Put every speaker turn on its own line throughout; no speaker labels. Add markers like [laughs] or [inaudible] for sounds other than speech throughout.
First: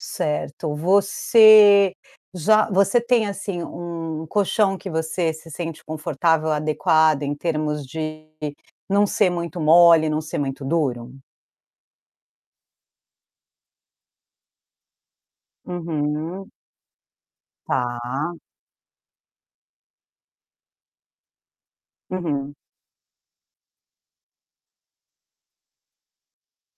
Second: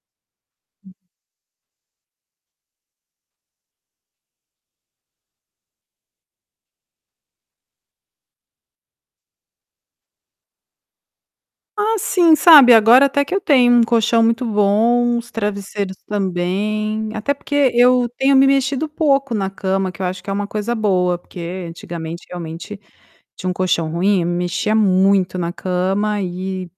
Certo, você já você tem assim um colchão que você se sente confortável, adequado em termos de não ser muito mole, não ser muito duro?
Ah, sim, sabe, agora até que eu tenho um colchão muito bom, os travesseiros
Uhum.
também, até porque eu
Tá.
tenho me mexido pouco na cama, que eu acho que é uma coisa boa, porque antigamente
Uhum.
realmente tinha um colchão ruim, eu me mexia muito na cama e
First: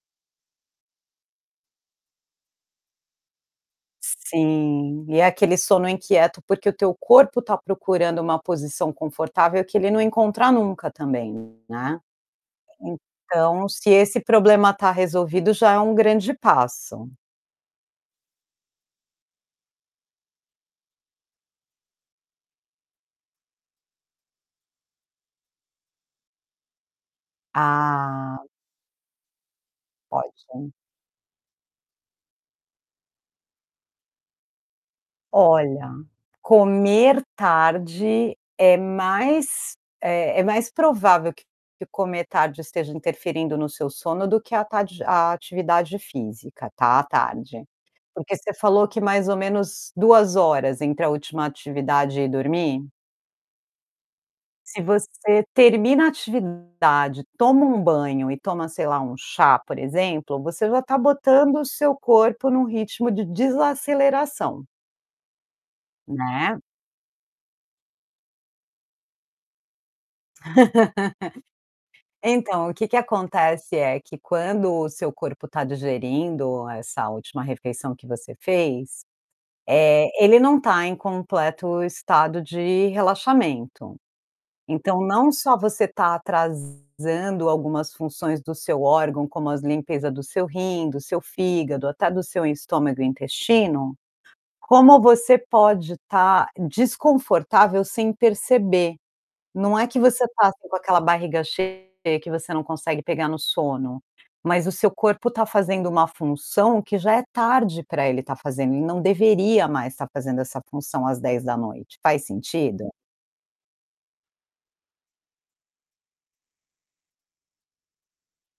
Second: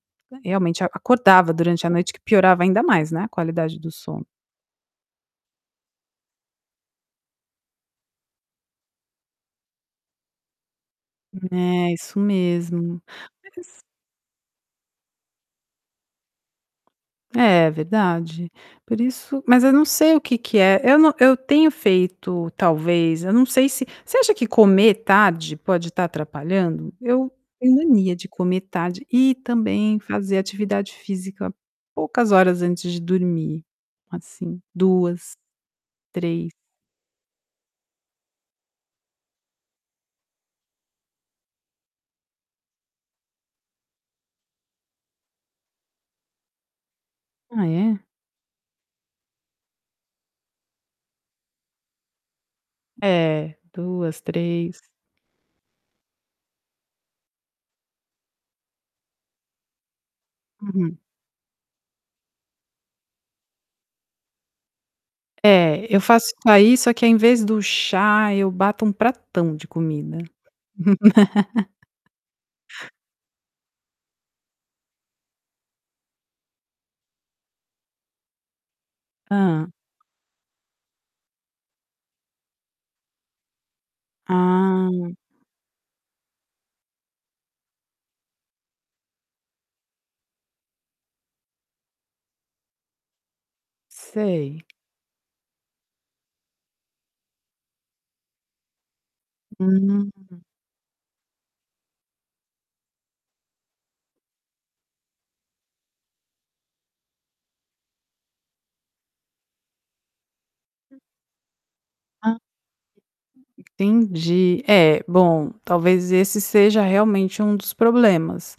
realmente acordava durante à noite que piorava ainda mais, né, a qualidade do sono.
Sim, e é aquele sono inquieto, porque o teu corpo está procurando uma posição confortável que ele não encontra nunca também,
É
né.
isso mesmo,
Então
mas
se esse problema tá resolvido, já é um grande passo.
É verdade, por isso mas eu não sei o que que é. Eu não eu tenho feito talvez, eu não sei se você acha que comer tarde pode estar atrapalhando? Eu tenho mania de
Ah.
comer tarde e também fazer
Pode.
atividade física poucas horas antes de dormir, assim, 2,
Olha,
3.
comer tarde é mais, eh, é mais provável que comer tarde esteja interferindo no seu sono, do que a atade a atividade física, tá, à tarde.
Ah é?
Porque você falou que mais ou menos 2 horas entre a última atividade e dormir?
É, 2, 3.
Se você termina a atividade, toma um banho e toma, sei lá, um chá, por exemplo, você já está
Uhum.
botando o seu corpo em um ritmo de desaceleração
É, eu faço isso
né.
aí, só que, ao invés do chá, eu bato um pratão de comida.
[laughs]
[laughs]
Então, o que que acontece, é que quando o seu corpo está digerindo essa última refeição que você fez,
Hã.
eh, ele não está em completo estado de relaxamento.
Ah.
Então não só você tá atrasando algumas funções do seu órgão, como as limpeza do seu rim, do seu fígado, até do seu estômago e intestino,
Sei.
como você pode estar desconfortável sem perceber. Não é que
Hum.
você tá assim com aquela barriga cheia que você não consegue pegar no sono, mas o seu corpo está fazendo uma função que já é tarde para ele estar fazendo e não deveria mais estar fazendo essa função às 22h, faz sentido?
Entendi, é, bom, talvez esse seja realmente um dos problemas.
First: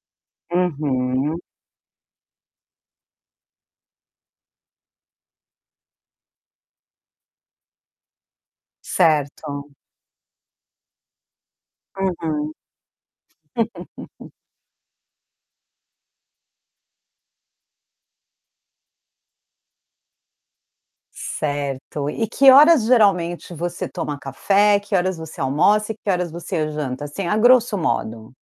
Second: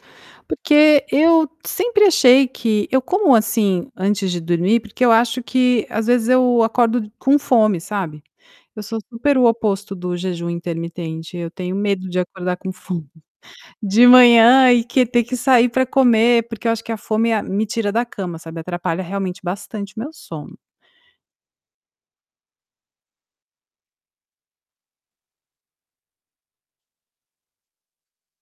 Porque
Uhum.
eu sempre achei que eu como assim antes de dormir porque eu acho que às vezes eu acordo com fome, sabe. Eu sou super o
Certo.
oposto do jejum intermitente, eu tenho medo de
Uhum.
acordar com fome. De
[laughs]
manhã e que ter que sair para comer, porque eu acho que a fome é a me tira da cama, sabe, atrapalha realmente bastante meu sono.
Certo, e que horas geralmente você toma café, que horas você almoça e que horas você janta assim, a grosso modo?